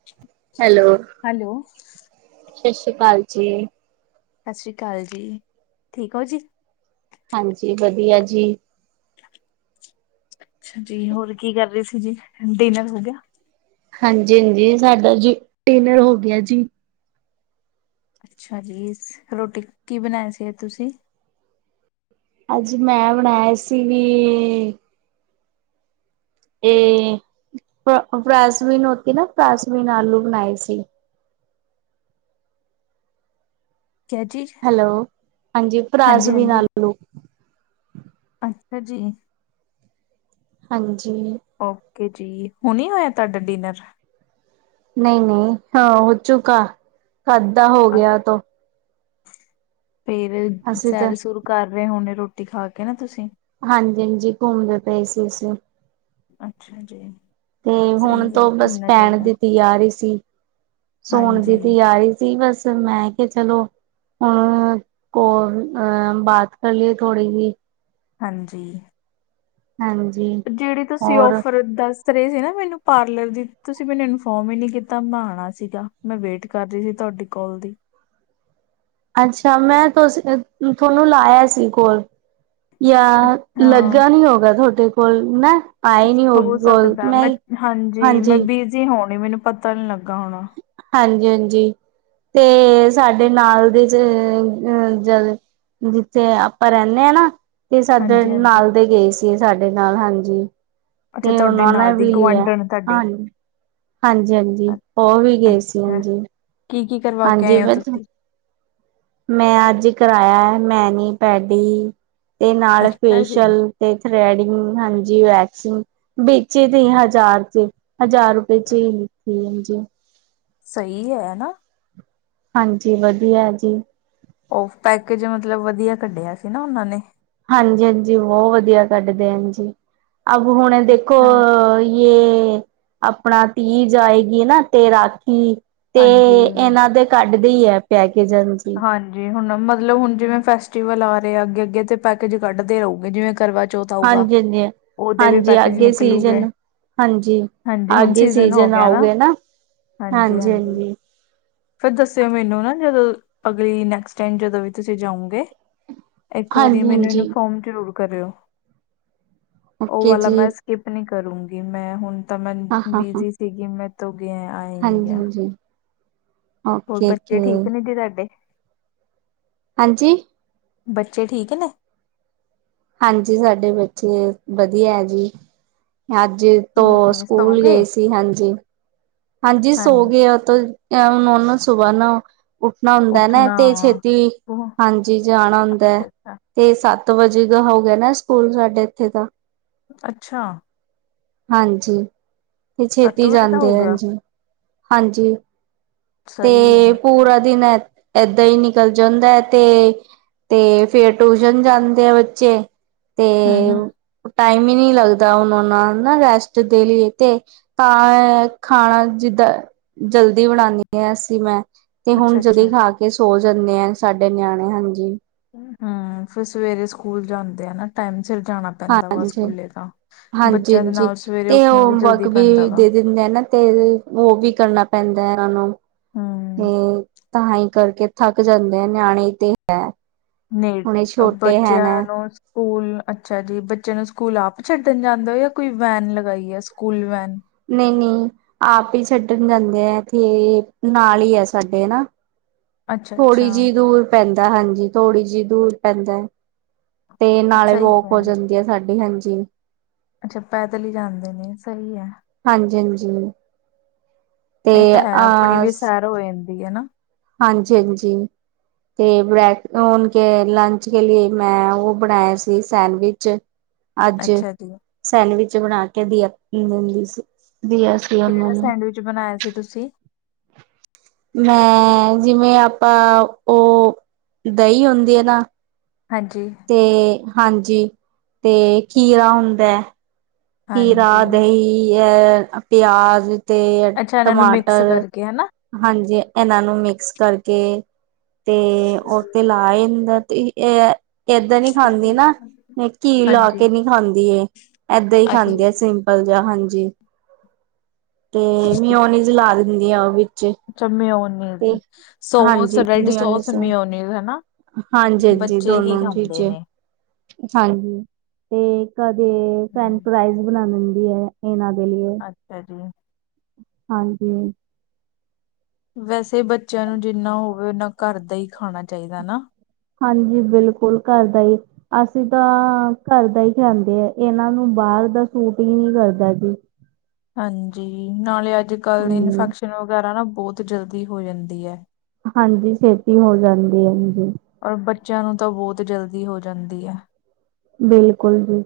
[unintelligible] Hello hello. ਸਤਿ ਸ਼੍ਰੀ ਅਕਾਲ ਜੀ। ਸਤਿ ਸ਼੍ਰੀ ਅਕਾਲ ਜੀ, ਠੀਕ ਹੋ ਜੀ? ਹਾਂਜੀ ਵਧੀਆ ਜੀ। ਅੱਛਾ ਜੀ, ਹੋਰ ਕੀ ਕਰ ਰਹੀ ਸੀ ਜੀ, ਡਿਨਰ ਹੋ ਗਿਆ? ਹਾਂਜੀ-ਹਾਂਜੀ ਸਾਡਾ ਜੀ ਡਿਨਰ ਹੋ ਗਿਆ ਜੀ। ਅੱਛਾ ਜੀ, ਰੋਟੀ ਕੀ ਬਣਾਇਆ ਸੀ ਅੱਜ ਤੁਸੀਂ? ਅੱਜ ਮੈਂ ਬਣਾਏ ਸੀ ਵੀ ਇਹ ਫ ਫਾਸਮੀਨ ਹੋਤੇ ਨਾ ਫਾਸਮੀਨ ਆਲੂ ਬਣਾਏ ਸੀ। ਕਿਆ ਚੀਜ਼? ਹੈਲੋ, ਹਾਂਜੀ ਹਾਂਜੀ ਫਰਾਸਬੀ- ਹਾਂਜੀ, ਆਲੂ। ਅੱਛਾ ਜੀ। ਹਾਂਜੀ। ਓਕੇ ਜੀ, ਹੁ ਨੇ ਹੋਇਆ ਤੁਹਾਡਾ ਡਿਨਰ। ਨਹੀਂ- ਨਹੀਂ ਹਾਂ ਉਹ ਚੂਕਾ ਕਦ ਦਾ ਹੋ ਗਿਆ ਤੋ। ਫੇਰ ਅਸੀਂ ਤਾਂ ਸੈਰ- ਸੁਰ ਕਰ ਰਹੇ ਹੋਣੇ ਰੋਟੀ ਖਾ ਕੇ ਨਾ ਤੁਸੀਂ। ਹਾਂਜੀ-ਹਾਂਜੀ ਘੁੰਮਦੇ ਪਏ ਸੀ ਅਸੀਂ। ਅੱਛਾ ਜੀ। ਤੇ ਹੁਣ ਸਹੀ ਹੈ ਤੋ ਬਸ ਘੁੰਮਣਾ ਪੈਣ ਚਾਹੀਦਾ। ਦੀ ਤਿਆਰੀ ਸੀ। ਸੋਣ ਦੀ ਹਾਂਜੀ, ਤਿਆਰੀ ਸੀ, ਬਸ ਮੈਂ ਕੇ ਚਲੋ। ਹੁਣ ਕੋ ਅਹ ਬਾਤ ਕਰ ਲਈਏ ਥੋੜੀ ਜੀ। ਹਾਂਜੀ। ਹਾਂਜੀ। ਜਿਹੜੀ ਤੁਸੀਂ ਹੋਰ ਔਫਰ ਦੱਸ ਰੇ ਸੀ ਨਾ ਮੈਨੂੰ ਪਾਰਲਰ ਦੀ, ਤੁਸੀਂ ਮੈਨੂੰ ਇਨਫੋਰਮ ਹੀ ਨੀ ਕੀਤਾ। ਮੈਂ ਆਉਣਾ ਸੀਗਾ, ਮੈਂ ਵੇਟ ਕਰ ਰਹੀ ਸੀ ਤੁਹਾਡੀੇ। ਕੋਲ ਦੀ। ਅੱਛਾ ਮੈਂ ਤੁ ਤੁਹਾਨੂੰ ਲਾਇਆ ਸੀ, ਕੋਲ। ਜਾਂ ਲੱਗਾ ਅੱਛਾ, ਨੀ ਹੋਗਾ ਤੁਹਾਡੇ ਕੋਲ, ਨਾ। ਆਏ ਨੀ ਹੋ ਹੋਗੀ ਕੋਲ ਸਕਦਾ ਮੈਂ ਹਾਂਜੀ, ਮੈਂ ਬਿਜ਼ੀ ਹੋਣੀ ਮੈਨੂੰ ਪਤਾ ਨੀ ਲੱਗਾ ਹੋਣਾ। ਹਾਂਜੀ- ਹਾਂਜੀ, ਤੇ ਸਾਡੇ ਨਾਲ ਦੇ ਚ ਅ ਜਦ ਜਿੱਥੇ ਆਪਾਂ ਰਹਿੰਦੇ ਹਾਂ ਨਾ, ਤੇ ਸਾਡੇ ਹਾਂਜੀ ਹਾਂਜੀ, ਨਾਲ ਦੇ ਗਏ ਸੀ। ਸਾਡੇ ਨਾਲ ਹਾਂਜੀ, ਅੱਛਾ ਤੇ ਤੁਹਾਡੇ ਉਹਨਾ ਨੇ ਨਾਲ ਦੀ ਵੀ ਲਿਆ, ਗੁਆਂਢਣ ਤੁਹਾਡੇ ਹਾਂਜੀ। ਹਾਂਜੀ- ਹਾਂਜੀ ਉਹ ਵੀ ਅੱਛਾ ਗਏ ਸੀ, ਅੱਛਾ। ਹਾਂਜੀ। ਕੀ- ਕੀ ਕਰਵਾ ਕੇ ਹਾਂਜੀ ਆਏ ਹੋ ਤੁਸੀਂ? ਮੈਂ ਅੱਜ ਕਰਾਇਆ ਮੈਨੀ, ਪੈਡੀ ਤੇ ਨਾਲ ਅੱਛਾ ਜੀ ਫੇਸ਼ਅਲ ਤੇ ਥਰੈਡਿੰਗ ਹਾਂਜੀ, ਵੈਕਸਿੰਗ ਬਿਚ ਦੀ ਸੀ ਹਜ਼ਾਰ ਚ। ਹਜ਼ਾਰ ਰੁਪਏ ਚ ਹੀ ਲਿੱਤੀ ਜੀ। ਸਹੀ ਹੈ, ਹਨਾ। ਹਾਂਜੀ ਵਧੀਆ ਜੀ। ਉਹ ਪੈਕੇਜ ਮਤਲਬ ਵਧੀਆ ਕੱਢਿਆ ਸੀ, ਨਾ ਉਹਨਾਂ ਨੇ। ਹਾਂਜੀ- ਹਾਂਜੀ ਬਹੁਤ ਵਧੀਆ ਕੱਢ ਦੇ ਹੈ ਜੀ, ਅਬ ਹੁਣੇ ਦੇਖੋ। ਅੱਛਾ ਇਹ ਆਪਣਾ ਤੀਜ ਆਏਗੀ ਨਾ, ਤੇ ਰਾਖੀ। ਤੇ ਹਾਂਜੀ ਇਹਨਾਂ ਦੇ ਕੱਢਦੇ ਹੈ ਪੈਕੇਜ। ਹਾਂਜੀ, ਹੁਣ ਮਤਲਬ ਹੁਣ ਜਿਵੇਂ ਫੈਸਟੀਵਲ ਆ ਰਹੇ ਅੱਗੇ-ਅੱਗੇ ਤੇ ਪੈਕੇਜ ਕੱਢਦੇ ਹਓਗੇ ਜਿਵੇਂ ਕਰਵਾ ਜੋਤ ਆਊਗਾ ਹਾਂਜੀ ਹਾਂਜੀ ਉਹਦੇ ਵੀ ਹਾਂਜੀ ਪੈਕੇਜ ਅੱਗੇ ਨਿਕਲੂਗੇ। ਸੀਜਨ ਹਾਂਜੀ ਹਾਂਜੀ ਹੁਣ ਸੀਜਨ ਹੋ ਗਿਆ ਨਾ। ਹਾਂਜੀ- ਹਾਂਜੀ। ਫੇਰ ਦੱਸਿਓ ਮੈਨੂੰ ਨਾ, ਜਦੋਂ ਅਗਲੀ ਨੈਕਸਟ ਟਾਈਮ ਜਦੋਂ ਵੀ ਤੁਸੀਂ ਜਾਓਗੇ। ਇੱਕ ਵਾਰੀ ਹਾਂਜੀ ਮੈਨੂੰ ਹਾਂਜੀ ਇਨਫੋਰਮ ਜ਼ਰੂਰ ਕਰਿਓ ਉਹ ਓਕੇ ਵਾਲਾ ਜੀ ਮੈਂ ਸਕਿਪ ਨੀ ਕਰੂੰਗੀ ਮੈਂ ਹੁਣ ਤਾਂ ਮੈ ਹਾਂ ਹਾਂ ਹਾਂ ਬਿਜੀ ਸੀਗੀ ਮੈਂ ਤੋਂ ਗਿਆ ਆਏ ਨਹੀਂ ਹਾਂਜੀ ਗਿਆ। ਹਾਂਜੀ ਹੋਰ ਓਕੇ ਬੱਚੇ ਓਕੇ ਠੀਕ ਨੇ ਜੀ ਤੁਹਾਡੇ? ਹਾਂਜੀ ਬੱਚੇ ਠੀਕ ਨੇ? ਹਾਂਜੀ ਸਾਡੇ ਬੱਚੇ ਵਧੀਆ ਹੈ ਜੀ ਅੱਜ ਤੋਂ ਕੀ ਸੌ ਸਕੂਲ ਗਏ ਸੀ ਹਾਂਜੀ। ਹਾਂਜੀ ਸੋ ਗਏ ਤੋਂ ਹੁਣ ਉਹ ਨਾ ਸੁਬਾਹ ਨਾ, ਉੱਠਣਾ ਹੁੰਦਾ ਨਾ ਉੱਠਣਾ ਤੇ ਛੇਤੀ ਉਹ ਹਾਂਜੀ ਜਾਣਾ ਹੁੰਦਾ ਹੈ। ਅੱਛਾ ਅੱਛਾ ਤੇ ਸੱਤ ਵਜੇ ਦਾ ਹੋ ਗਿਆ ਨਾ ਸਕੂਲ ਸਾਡੇ ਇੱਥੇ ਦਾ ਅੱਛਾ ਹਾਂਜੀ ਤੇ ਛੇਤੀ ਵਜੇ ਦਾ ਹੋ ਜਾਂਦੇ ਆ ਗਿਆ ਜੀ ਹਾਂਜੀ ਸਹੀ ਤੇ ਹੈ ਪੂਰਾ ਦਿਨ ਏਦਾਂ ਹੀ ਨਿਕਲ ਜਾਂਦਾ ਹੈ ਤੇ ਤੇ ਫੇਰ ਟਿਊਸ਼ਨ ਜਾਂਦੇ ਆ ਬੱਚੇ ਤੇ ਹੂੰ ਹੂੰ ਟਾਈਮ ਹੀ ਨਹੀਂ ਲੱਗਦਾ, ਉਹ ਉਹ ਨਾਲ ਨਾ ਰੈਸਟ ਦੇ ਲਈਏ ਤੇ ਤਾਂ, ਖਾਣਾ ਜਿੱਦਾਂ ਜਲਦੀ ਬਣਾਉਂਦੀ ਹਾਂ ਅਸੀਂ ਮੈਂ ਤੇ ਅੱਛਾ ਹੁਣ ਅੱਛਾ ਜਲਦੀ ਖਾ ਕੇ ਕੇ ਸੋ ਜਾਂਦੇ ਆ ਸਾਡੇ ਨਿਆਣੇ ਹਾਂਜੀ। ਹਮ ਫਿਰ ਸਵੇਰੇ ਸਕੂਲ ਜਾਂਦੇ ਆ ਨਾ ਟਾਈਮ ਸਿਰ ਜਾਣਾ। ਪੈਂਦਾ ਵਾ ਹਾਂਜੀ ਸਕੂਲੇ ਤਾਂ ਹਾਂਜੀ ਬੱਚਿਆਂ ਦੇ ਹਾਂਜੀ ਨਾਲ ਸਵੇਰੇ ਉੱਠਣਾ ਵੀ ਜਲਦੀ ਪੈਂਦਾ ਵਾ। ਹੁੰਦੇ ਨਾ ਤੇ ਉਹ ਵੀ ਕਰਨਾ ਪੈਂਦਾ ਇਹਨਾਂ ਨੂੰ ਹੂੰ ਤੇ ਤਾਂ ਹੀ ਕਰਕੇ ਥੱਕ ਜਾਂਦੇ ਆ ਨਿਆਣੇ ਤੇ, ਨੇ ਹੁਣੇ ਛੋਟੇ ਹੈ ਨਾ ਬੱਚਿਆਂ ਨੂੰ ਸਕੂਲ ਅੱਛਾ ਜੀ ਬੱਚੇ ਨੂੰ ਸਕੂਲ ਆਪ ਛੱਡਣ ਜਾਂਦੇ ਹੋ ਜਾਂ ਕੋਈ ਵੈਨ ਲਗਾਈ ਹੈ ਸਕੂਲ ਵੈਨ ਨਹੀਂ ਨਹੀਂ, ਆਪ ਹੀ ਛੱਡਣ ਜਾਂਦੇ ਆ ਇਥੇ ਨਾਲ ਹੀ ਆ ਸਾਡੇ ਹਨਾ। ਅੱਛਾ ਅੱਛਾ ਥੋੜ੍ਹੀ ਜਿਹੀ ਦੂਰ ਪੈਂਦਾ ਹਾਂਜੀ ਥੋੜ੍ਹੀ ਜਿਹੀ ਦੂਰ ਪੈਂਦਾ ਹੈ। ਤੇ ਨਾਲੇ ਸਹੀ ਰੋਖ ਹੋ ਹੈ ਜਾਂਦੀ ਆ ਸਾਡੀ ਹਾਂਜੀ। ਅੱਛਾ ਪੈਦਲ ਹੀ ਜਾਂਦੇ ਨੇ ਸਹੀ ਹੈ। ਹਾਂਜੀ, ਹਾਂਜੀ ਤੇ ਇਹ ਤਾਂ ਹੈ ਆਪਣੀ ਆ ਵੀ ਸੈਰ ਹੋ ਜਾਂਦੀ ਹੈ ਹਨਾ, ਹਾਂਜੀ ਹਾਂਜੀ, ਤੇ ਬ੍ਰੈਕ ਹਣ ਕੇ ਲੰਚ ਕੇ ਲੀਏ ਮੈਂ ਉਹ ਬਣਾਇਆ ਸੀ ਸੈਂਡਵਿਚ ਅੱਜ ਅੱਛਾ ਜੀ ਸੈਂਡਵਿਚ ਬਣਾ ਕੇ ਦੀਆ ਦਿੰਦੀ ਸੀ ਦੀਆ ਕਿਹੜਾ ਸੈਂਡਵਿਚ ਬਣਾਇਆ ਸੀ ਤੁਸੀਂ ਮੈਂ ਜਿਵੇਂ ਆਪਾਂ ਉਹ ਦਹੀਂ ਹੁੰਦੀ ਹੈ ਨਾ ਹਾਂਜੀ ਤੇ ਹਾਂਜੀ ਤੇ ਖੀਰਾ ਹੁੰਦਾ। ਹਾਂਜੀ ਖੀਰਾ ਦਹੀਂ ਅ ਪਿਆਜ ਤੇ ਅੱਛਾ ਇਹਨਾਂ ਨੂੰ ਮਿਕਸ ਟਮਾਟਰ ਕਰਕੇ ਹੈ ਨਾ ਹਾਂਜੀ ਇਹਨਾਂ ਨੂੰ ਮਿਕਸ ਕਰਕੇ ਤੇ ਉਹ ਤੇ ਲਾ ਇੰਦਾ ਤੇ ਇਹ ਏਦਾਂ ਨੀ ਖਾਂਦੀ ਨਾ ਘੀ ਲਾ ਹਾਂਜੀ ਕੇ ਨਹੀਂ ਖਾਂਦੀ ਇਹ ਏਦਾਂ ਹੀ, ਅੱਛਾ ਖਾਂਦੀ ਆ ਸਿੰਪਲ ਜਾਂ ਹਾਂਜੀ ਤੇ ਮੀਉਹਨੀਜ਼ ਲਾ ਦਿੰਦੀ ਹਾਂ ਉਹ ਵਿੱਚ ਅੱਛਾ ਮਿਓਨੀਜ਼ ਤੇ ਸੋਸ ਹਾਂਜੀ ਰੈਡ ਸੋਸ ਮਿਓਨੀਜ਼ ਮਿਓਨੀਜ਼ ਹਨਾ। ਹਾਂਜੀ, ਹਾਂਜੀ ਦੋਨੋ ਜੀ ਜੀਜੇ, ਹਾਂਜੀ ਤੇ ਕਦੇ ਫਰੇਂਚ ਹਮ, ਫਰਾਈ ਬਣਾ ਲਿੰਦੀ ਹੈ। ਏਨਾ ਦੇ ਲਈ ਅੱਛਾ ਜੀ। ਹਾਂਜੀ। ਵੈਸੇ ਬੱਚਿਆਂ ਨੂੰ ਜਿੰਨਾ ਹੋਵੇ ਉਹਨਾ ਘਰ ਦਾ ਹੀ ਖਾਣਾ ਚਾਹੀਦਾ ਨਾ। ਹਾਂਜੀ, ਬਿਲਕੁਲ ਘਰ ਦਾ ਹੀ, ਅਸੀਂ ਤਾਂ ਘਰ ਦਾ ਹੀ ਖਾਂਦੇ ਆ ਇਹਨਾਂ ਨੂੰ ਬਾਹਰ ਦਾ ਸੂਟ ਹੀ ਨਹੀਂ ਕਰਦਾ ਜੀ। ਹਾਂਜੀ, ਨਾਲੇ ਅੱਜ ਕੱਲ੍ਹ ਦੀ ਹਾਂਜੀ ਇਨਫੈਕਸ਼ਨ ਵਗੈਰਾ ਨਾ ਬਹੁਤ ਜਲਦੀ ਹੋ ਜਾਂਦੀ ਹੈ। ਹਾਂਜੀ, ਛੇਤੀ ਹੋ ਜਾਂਦੀ ਹਾਂ ਜੀ। ਔਰ ਬੱਚਿਆਂ ਨੂੰ ਤਾਂ ਬਹੁਤ ਜਲਦੀ ਹੋ ਜਾਂਦੀ ਹੈ, ਬਿਲਕੁਲ ਜੀ।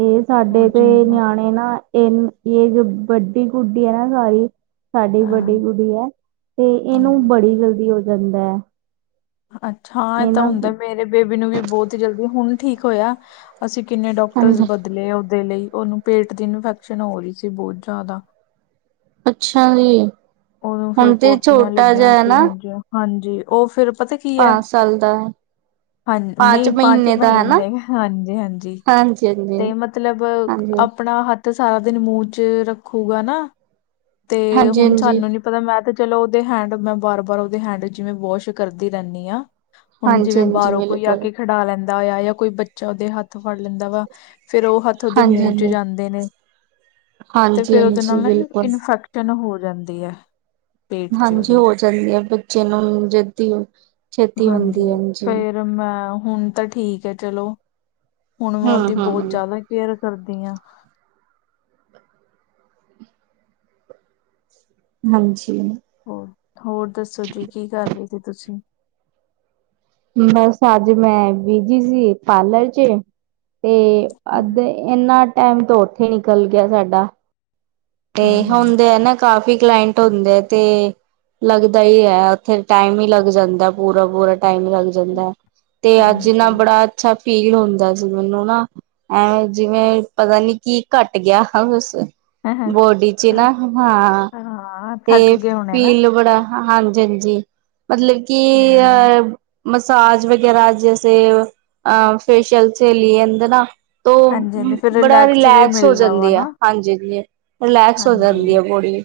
ਇਹ ਉਹ ਸਾਡੇ ਤੇ ਜਿੰਨਾ ਨਿਆਣੇ ਨਾ ਇਹ ਏਜ ਵੱਡੀ ਹੁੰਦੀ ਹੈ ਨਾ ਸਾਡੀ, ਸਾਡੀ ਵੱਡੀ ਹਾਂ ਗੁੜੀਆ ਹੈ ਤੇ ਇਹਨੂੰ ਬੜੀ ਜਲਦੀ ਹੋ ਜਾਂਦਾ ਹੈ। ਅੱਛਾ ਹਾਂ ਇਹ ਤਾਂ ਇਹਨਾਂ ਹੁੰਦਾ ਮੇਰੇ ਬੇਬੀ ਨੂੰ ਵੀ ਬਹੁਤ ਹੀ ਜਲਦੀ ਹੁਣ ਠੀਕ ਹੋਇਆ ਅਸੀਂ ਕਿੰਨੇ ਡਾਕਟਰਸ ਹਾਂਜੀ ਬਦਲੇ ਉਹਦੇ ਲਈ ਉਹਨੂੰ ਪੇਟ ਦੀ ਇਨਫੈਕਸ਼ਨ ਹੋ ਰਹੀ ਸੀ ਬਹੁਤ ਜ਼ਿਆਦਾ। ਅੱਛਾ ਜੀ। ਉਦੋਂ ਫਿਰ ਹੁਣ ਤੇ ਪੋਟੀਆਂ ਛੋਟਾ ਜਿਹਾ ਲੱਗੀਆਂ ਹੈ ਸੀ ਨਾ ਹਾਂਜੀ-ਹਾਂਜੀ ਉਹ ਫਿਰ ਪਤਾ ਕੀ ਹੈ, ਪਾਂਚ ਸਾਲ ਦਾ ਹੈ ਹਾਂ, ਪਾਂਚ ਨਹੀਂ ਪੰਜ ਦਾ ਹੈ ਨਾ ਮਹੀਨੇ ਹਾਂਜੀ-ਹਾਂਜੀ, ਹਾਂਜੀ ਹਾਂਜੀ ਤੇ ਮਤਲਬ ਹਾਂਜੀ ਆਪਣਾ ਹੱਥ ਸਾਰਾ ਦਿਨ ਮੂੰਹ ਚ ਰੱਖੂਗਾ ਨਾ, ਹਾਂਜੀ ਤੇ ਹੁਣ ਹਾਂਜੀ ਨੀ ਪਤਾ ਮੈਂ ਤੇ ਚਲੋ ਉਹਦੇ ਹੈਂਡ ਮੈਂ ਬਾਰ ਬਾਰ ਉਹਦੇ ਹੈਂਡ ਜਿਵੇਂ ਵੋਸ਼ ਕਰਦੀ ਰਹਿੰਦੀ ਹਾਂ। ਹੁਣ ਹਾਂਜੀ ਜਿਵੇਂ ਹਾਂਜੀ ਬਾਹਰੋਂ ਕੋਈ ਆ ਬਿਲਕੁਲ ਕੇ ਖਿਡਾ ਲੈਂ ਦਾ ਆ ਜਾਂ ਕੋਈ ਬੱਚਾ ਉਹਦੇ ਹੱਥ ਫੜ ਲੈਂਦਾ ਵਾ ਫਿਰ ਉਹ ਹੱਥ ਉਹਦੇ ਹਾਂਜੀ ਮੂੰਹ ਚ ਹਾਂਜੀ ਜਾਂਦੇ ਨੇ, ਤੇ ਹਾਂਜੀ ਫੇਰ ਉਹਦੇ ਨਾਲ ਹਾਂਜੀ ਨਾ ਬਿਲਕੁਲ ਇਨਫੈਕਸ਼ਨ ਹੋ ਜਾਂਦੀ ਹੈ, ਪੇਟ 'ਚ ਹਾਂਜੀ ਉਹਦੇ ਹੋ ਜਾਂਦੀ ਹੈ ਬੱਚੇ ਨੂੰ ਜਦੀ ਛੇਤੀ ਹੁੰਦੀ ਹੈ, ਹਾਂਜੀ। ਫੇਰ ਮੈਂ ਹੁਣ ਤਾਂ ਠੀਕ ਹੈ ਚਲੋ, ਹੁਣ ਮੈਂ ਹਮ ਉਹਦੀ ਹਮ ਬਹੁਤ ਹਮ ਜ਼ਿਆਦਾ ਕੇਅਰ ਕਰਦੀਆ। ਹਾਂਜੀ। ਹੋ ਹੋਰ ਦੱਸੋ ਜੀ ਕੀ ਕਰ ਰਹੇ ਸੀ ਤੁਸੀਂ? ਬਸ ਅੱਜ ਮੈਂ ਬਿਜੀ ਸੀ ਪਾਰਲਰ ਚ, ਤੇ ਅੱਧ ਇੰਨਾ ਟਾਈਮ ਤੋਂ ਉੱਥੇ ਨਿਕਲ ਗਿਆ ਸਾਡਾ ਤੇ ਹੂੰ ਹੂੰ ਹੁੰਦੇ ਆ ਨਾ ਕਾਫੀ ਕਲਾਇੰਟ ਹੁੰਦੇ ਆ ਤੇ ਲੱਗਦਾ ਹੀ ਹੈ, ਉੱਥੇ ਟਾਈਮ ਹੀ ਲੱਗ ਜਾਂਦਾ ਪੂਰਾ-ਪੂਰਾ ਟਾਈਮ ਹੀ ਲੱਗ ਜਾਂਦੈ, ਤੇ ਅੱਜ ਨਾ ਹਾਂਜੀ ਬੜਾ ਅੱਛਾ ਫੀਲ ਹੁੰਦਾ ਸੀ ਮੈਨੂੰ ਨਾ, ਐਂ ਜਿਵੇਂ ਪਤਾ ਨੀ ਕੀ ਘੱਟ ਗਿਆ ਬਸ, ਹਾਂ ਬੋਡੀ ਚ ਨਾ, ਹਾਂ। ਥੱਕ ਤੇ ਗਏ ਹੋਣੇ ਨਾ ਫੀਲ ਬੜਾ ਹਾਂਜੀ-ਹਾਂਜੀ, ਮਤਲਬ ਕਿ ਹਾਂ ਅ ਮਸਾਜ ਵਗੈਰਾ ਜੈਸੇ ਅ ਫੇਸ਼ਅਲ ਚਲੀ ਜਾਂਦੇ ਹੈ ਨਾ ਤੋਂ, ਹਾਂਜੀ ਹਾਂਜੀ ਫਿਰ ਬੜਾ ਵੀ ਰਿਲੈਕਸ ਹੋ ਮਿਲਦਾ ਵਾ ਜਾਂਦੇ ਆ, ਨਾ ਹਾਂਜੀ ਹਾਂ। ਰਿਲੈਕਸ ਹੋ ਹਾਂਜੀ ਜਾਂਦੀ ਹੈ ਬੋਡੀ,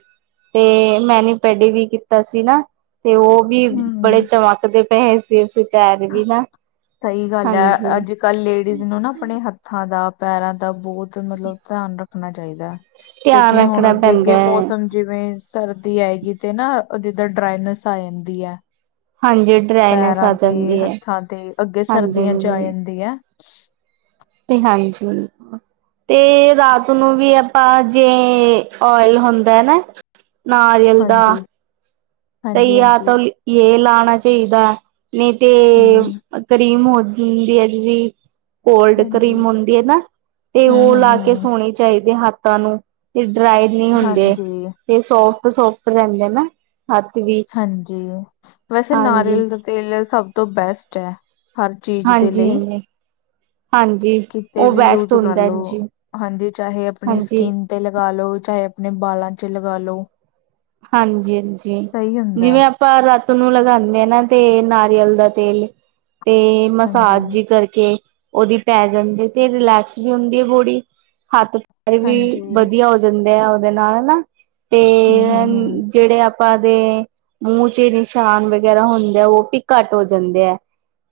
ਤੇ ਮੈਨ ਪੈਡੀ ਵੀ ਕੀਤਾ ਸੀ ਨਾ ਤੇ ਉਹ ਵੀ ਬੜੇ ਹੂੰ ਚਮਕ ਦੇ ਪਏ ਸੀ ਅਸੀਂ ਪੈਰ ਵੀ ਨਾ, ਹਾਂਜੀ ਪਰ ਲੇਡੀਜ਼ ਨੂੰ ਨਾ ਆਪਣੇ ਹੱਥਾਂ ਦਾ ਪੈਰਾਂ ਦਾ ਬਹੁਤ ਮਤਲਬ ਧਿਆਨ ਰੱਖਣਾ ਚਾਹੀਦਾ। ਧਿਆਨ ਕਿਉਂਕਿ ਹੁਣ ਰੱਖਣਾ ਅੱਗੇ ਪੈਂਦਾ ਅੱਗੇ ਹੈ ਮੌਸਮ ਜਿਵੇਂ ਸਰਦੀ ਆਏਗੀ ਤੇ ਨਾ ਜਿੱਦਾਂ ਡਰਾਈਨੈਸ ਆ ਜਾਂਦੀ ਹੈ, ਹਾਂਜੀ। ਡਰਾਈਨੈਸ ਪੈਰਾਂ ਆ ਤੇ ਜਾਂਦੀ ਹੈ ਹੱਥਾਂ ਤੇ ਅੱਗੇ ਹਾਂਜੀ ਸਰਦੀਆਂ ਚ ਆ ਹਾਂਜੀ ਜਾਂਦੀ ਹੈ। ਤੇ ਹਾਂਜੀ, ਬਿਲਕੁਲ, ਤੇ ਰਾਤ ਨੂੰ ਵੀ ਆਪਾਂ ਜੇ ਓਇਲ ਹੁੰਦਾ ਨਾ, ਨਾਰੀਅਲ ਦਾ, ਹਾਂਜੀ ਤੇ ਹਾਂਜੀ ਜਾ ਹਾਂਜੀ ਤਾਂ ਇਹ ਲਾਉਣਾ ਚਾਹੀਦਾ ਨਹੀਂ ਤੇ ਹਮ ਕਰੀਮ ਹੋ ਹੁੰਦੀ ਹੈ ਜਿਹੜੀ, ਕੋਲਡ ਹਾਂਜੀ ਕਰੀਮ ਹੁੰਦੀ ਹੈ, ਨਾ ਤੇ ਹਮ ਉਹ ਹਮ ਲਾ ਕੇ ਹਮ ਸੋਣੀ ਚਾਹੀਦੇ ਹੱਥਾਂ ਨੂੰ, ਤੇ ਡਰਾਈ ਨਹੀਂ ਹੁੰਦੇ ਹਾਂਜੀ ਤੇ ਸੋਫਟ ਸੋਫਟ ਰਹਿੰਦੇ ਨਾ, ਹੱਥ ਵੀ, ਹਾਂਜੀ, ਵੈਸੇ ਹਾਂਜੀ। ਨਾਰੀਅਲ ਦਾ ਤੇਲ ਸਭ ਤੋਂ ਬੈਸਟ ਹੈ। ਹਰ ਚੀਜ਼ ਦੇ ਹਾਂਜੀ ਲਈ। ਹਾਂਜੀ ਹਾਂਜੀ। ਕਿਤੇ ਉਹ ਵੀ ਬੈਸਟ ਯੂਜ ਕਰ ਹੁੰਦਾ ਲੋ ਜੀ ਹਾਂਜੀ, ਚਾਹੇ ਆਪਣੀ ਹਾਂਜੀ। ਸਕਿਨ। ਤੇ ਲਗਾ ਲੋ, ਚਾਹੇ ਆਪਣੇ ਬਾਲਾਂ ਚ ਲਗਾ ਲੋ। ਹਾਂਜੀ- ਹਾਂਜੀ ਸਹੀ ਹੁੰਦਾ ਜਿਵੇਂ- ਹੈ ਆਪਾਂ ਰਾਤ ਨੂੰ ਲਗਾਉਂਦੇ ਆ ਨਾ, ਤੇ ਨਾਰੀਅਲ ਦਾ ਤੇਲ ਤੇ- ਹਾਂਜੀ ਮਸਾਜ ਜਿਹ ਕਰਕੇ ਉਹਦੀ ਪੈ ਜਾਂਦੇ ਤੇ ਰਿਲੈਕਸ ਵੀ ਹੁੰਦੀ ਹੈ ਬੋਡੀ। ਹੱਥ- ਵੀ ਹਾਂਜੀ ਵਧੀਆ ਹੋ ਜਾਂਦੇ ਆ। ਉਹਦੇ ਨਾਲ ਹਨਾ ਹਮ ਤੇ- ਹਮ ਹਮ ਜਿਹੜੇ ਆਪਾਂ ਦੇ- ਮੂੰਹ ਚ ਨਿਸ਼ਾਨ ਵਗ਼ੈਰਾ ਹੁੰਦੇ ਐ, ਉਹ ਵੀ ਘੱਟ ਹੋ ਜਾਂਦੇ ਹੈ।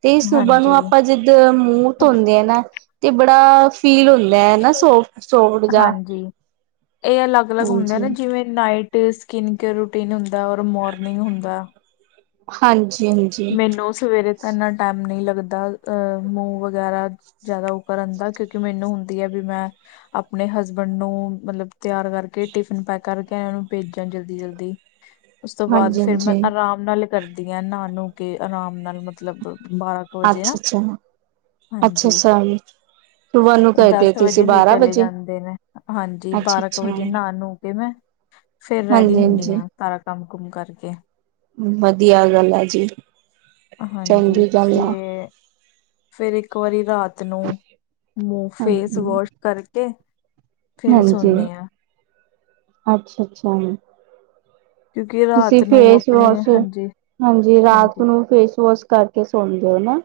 ਤੇ ਸੁੂਬਾ ਨੂੰ ਹਾਂਜੀ ਆਪਾਂ ਜਿੱਦ ਮੂੰਹ ਧੋਂਦੇ ਆ ਨਾ, ਤੇ ਬੜਾ ਫੀਲ ਹੁੰਦਾ। ਹੈ ਨਾ ਸੋਫਟ ਸੋਫਟ ਜਾ ਹਾਂਜੀ ਇਹ ਅਲੱਗ-ਅਲੱਗ ਹੁੰਦੇ ਹਾਂਜੀ ਨਾ ਜਿਵੇਂ ਨਾਈਟ- ਸਕਿਨ ਕੇਅਰ ਰੂਟੀਨ ਹੁੰਦਾ, ਔਰ ਮੋਰਨਿੰਗ ਹੁੰਦਾ। ਹਾਂਜੀ। ਮੈਨੂੰ ਸਵੇਰੇ ਤਾਂ ਇੰਨਾ ਟਾਈਮ ਨਹੀਂ ਲੱਗਦਾ, ਅਹ ਮੂੰਹ ਵਗੈਰਾ। ਜ਼ਿਆਦਾ ਉਹ ਕਰਨ ਦਾ, ਕਿਉਂਕਿ ਮੈਨੂੰ ਹੁੰਦੀ ਹੈ ਵੀ ਮੈਂ- ਆਪਣੇ ਹਸਬੈਂਡ ਨੂੰ, ਮਤਲਬ ਤਿਆਰ ਕਰਕੇ ਟਿਫਿਨ ਪੈਕ ਕਰਕੇ ਐ ਨੂੰ, ਭੇਜਿਆ ਜਲਦੀ-ਜਲਦੀ। [inaudible] ਓਸ ਤੋਂ ਬਾਅਦ ਹਾਂਜੀ ਫਿਰ ਮੈਂ ਹਾਂਜੀ ਆਰਾਮ ਨਾਲ ਕਰਦੀ ਐ ਨਹਾ ਨੂੰ ਕੇ ਆਰਾਮ ਨਾਲ ਮਤਲੱਬ, ਬਾਰਾ ਅੱਛਾ-ਅੱਛਾ, ਅੱਛਾ-ਅੱਛਾ। ਇਹ ਦਸ ਵਜੇ ਈ ਚਲੇ ਜਾਂਦੇ ਨੇ, ਹਾਂਜੀ ਅੱਛਾ ਬਾਰਾਂ ਕੁ ਅੱਛਾ ਵਜੇ ਹਾਂਜੀ ਨਹਾ ਨੂ ਕੇ ਮੈਂ ਫਿਰ ਰੈਡੀ ਹੁੰਦੀ ਹਾਂਜੀ ਆ ਸਾਰਾ ਕੰਮ-ਕੁਮ ਕਰਕੇ ਵਧੀਆ ਗੱਲ ਆ ਜੀ। ਹਾਂਜੀ, ਚੰਗੀ ਗੱਲ ਆ ਫੇਰ। ਫੇਰ ਇੱਕ ਵਾਰੀ ਰਾਤ ਨੂੰ, ਫੇਸ ਹਾਂਜੀ ਵਾਸ਼ ਕਰਕੇ। ਫੇਰ ਹਾਂਜੀ, ਸੋਨੇ ਆ ਅੱਛਾ- ਅੱਛਾ। ਕਿਉਂਕਿ ਤੁਸੀਂ ਰਾਤ ਨੂੰ ਫੇਸ ਆਪਣੇ ਵਾਸ਼ ਹਾਂਜੀ ਹਾਂਜੀ, ਰਾਤ ਨੂੰ ਫੇਸ ਵਾਸ਼ ਕਰਕੇ ਸੌਦੇ ਹੋ ਨਾ।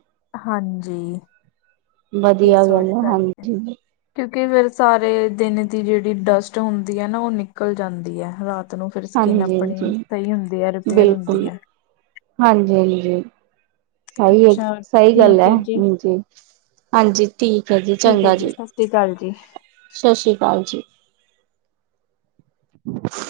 ਹਾਂਜੀ, ਵਧੀਆ ਫੇਸ ਗੱਲ ਵਾਸ਼ ਹੈ ਕਰਕੇ। ਹਾਂਜੀ ਕਿਉਂਕਿ ਫੇਰ ਸਾਰੇ ਦਿਨ ਦੀ, ਜਿਹੜੀ ਡਸਟ ਹੁੰਦੀ ਹੈ ਨਾ। ਉਹ ਨਿਕਲ ਜਾਂਦੀ ਹੈ ਰਾਤ ਨੂੰ। ਉਹ ਫੇਰ ਸਕਿੰਨ ਹਾਂਜੀ ਆਪਣੀ, ਹਾਂਜੀ ਸਹੀ ਹੁੰਦੀ ਹੈ ਰਿਪੇਅਰ ਹੁੰਦੀ ਹੈ। ਹਾਂਜੀ-ਹਾਂਜੀ ਇਹੋ ਹੀ ਅੱਛਾ ਸਹੀ ਗੱਲ ਠੀਕ ਹੈ, ਜੀ ਹਾਂਜੀ। ਹਾਂਜੀ ਠੀਕ ਹੈ ਜੀ, ਠੀਕ ਹੈ ਚੰਗਾ ਜੀ ਸਤਿ ਸ਼੍ਰੀ ਅਕਾਲ ਜੀ ਸਤਿ ਸ੍ਰੀ ਅਕਾਲ ਜੀ। [inaudible]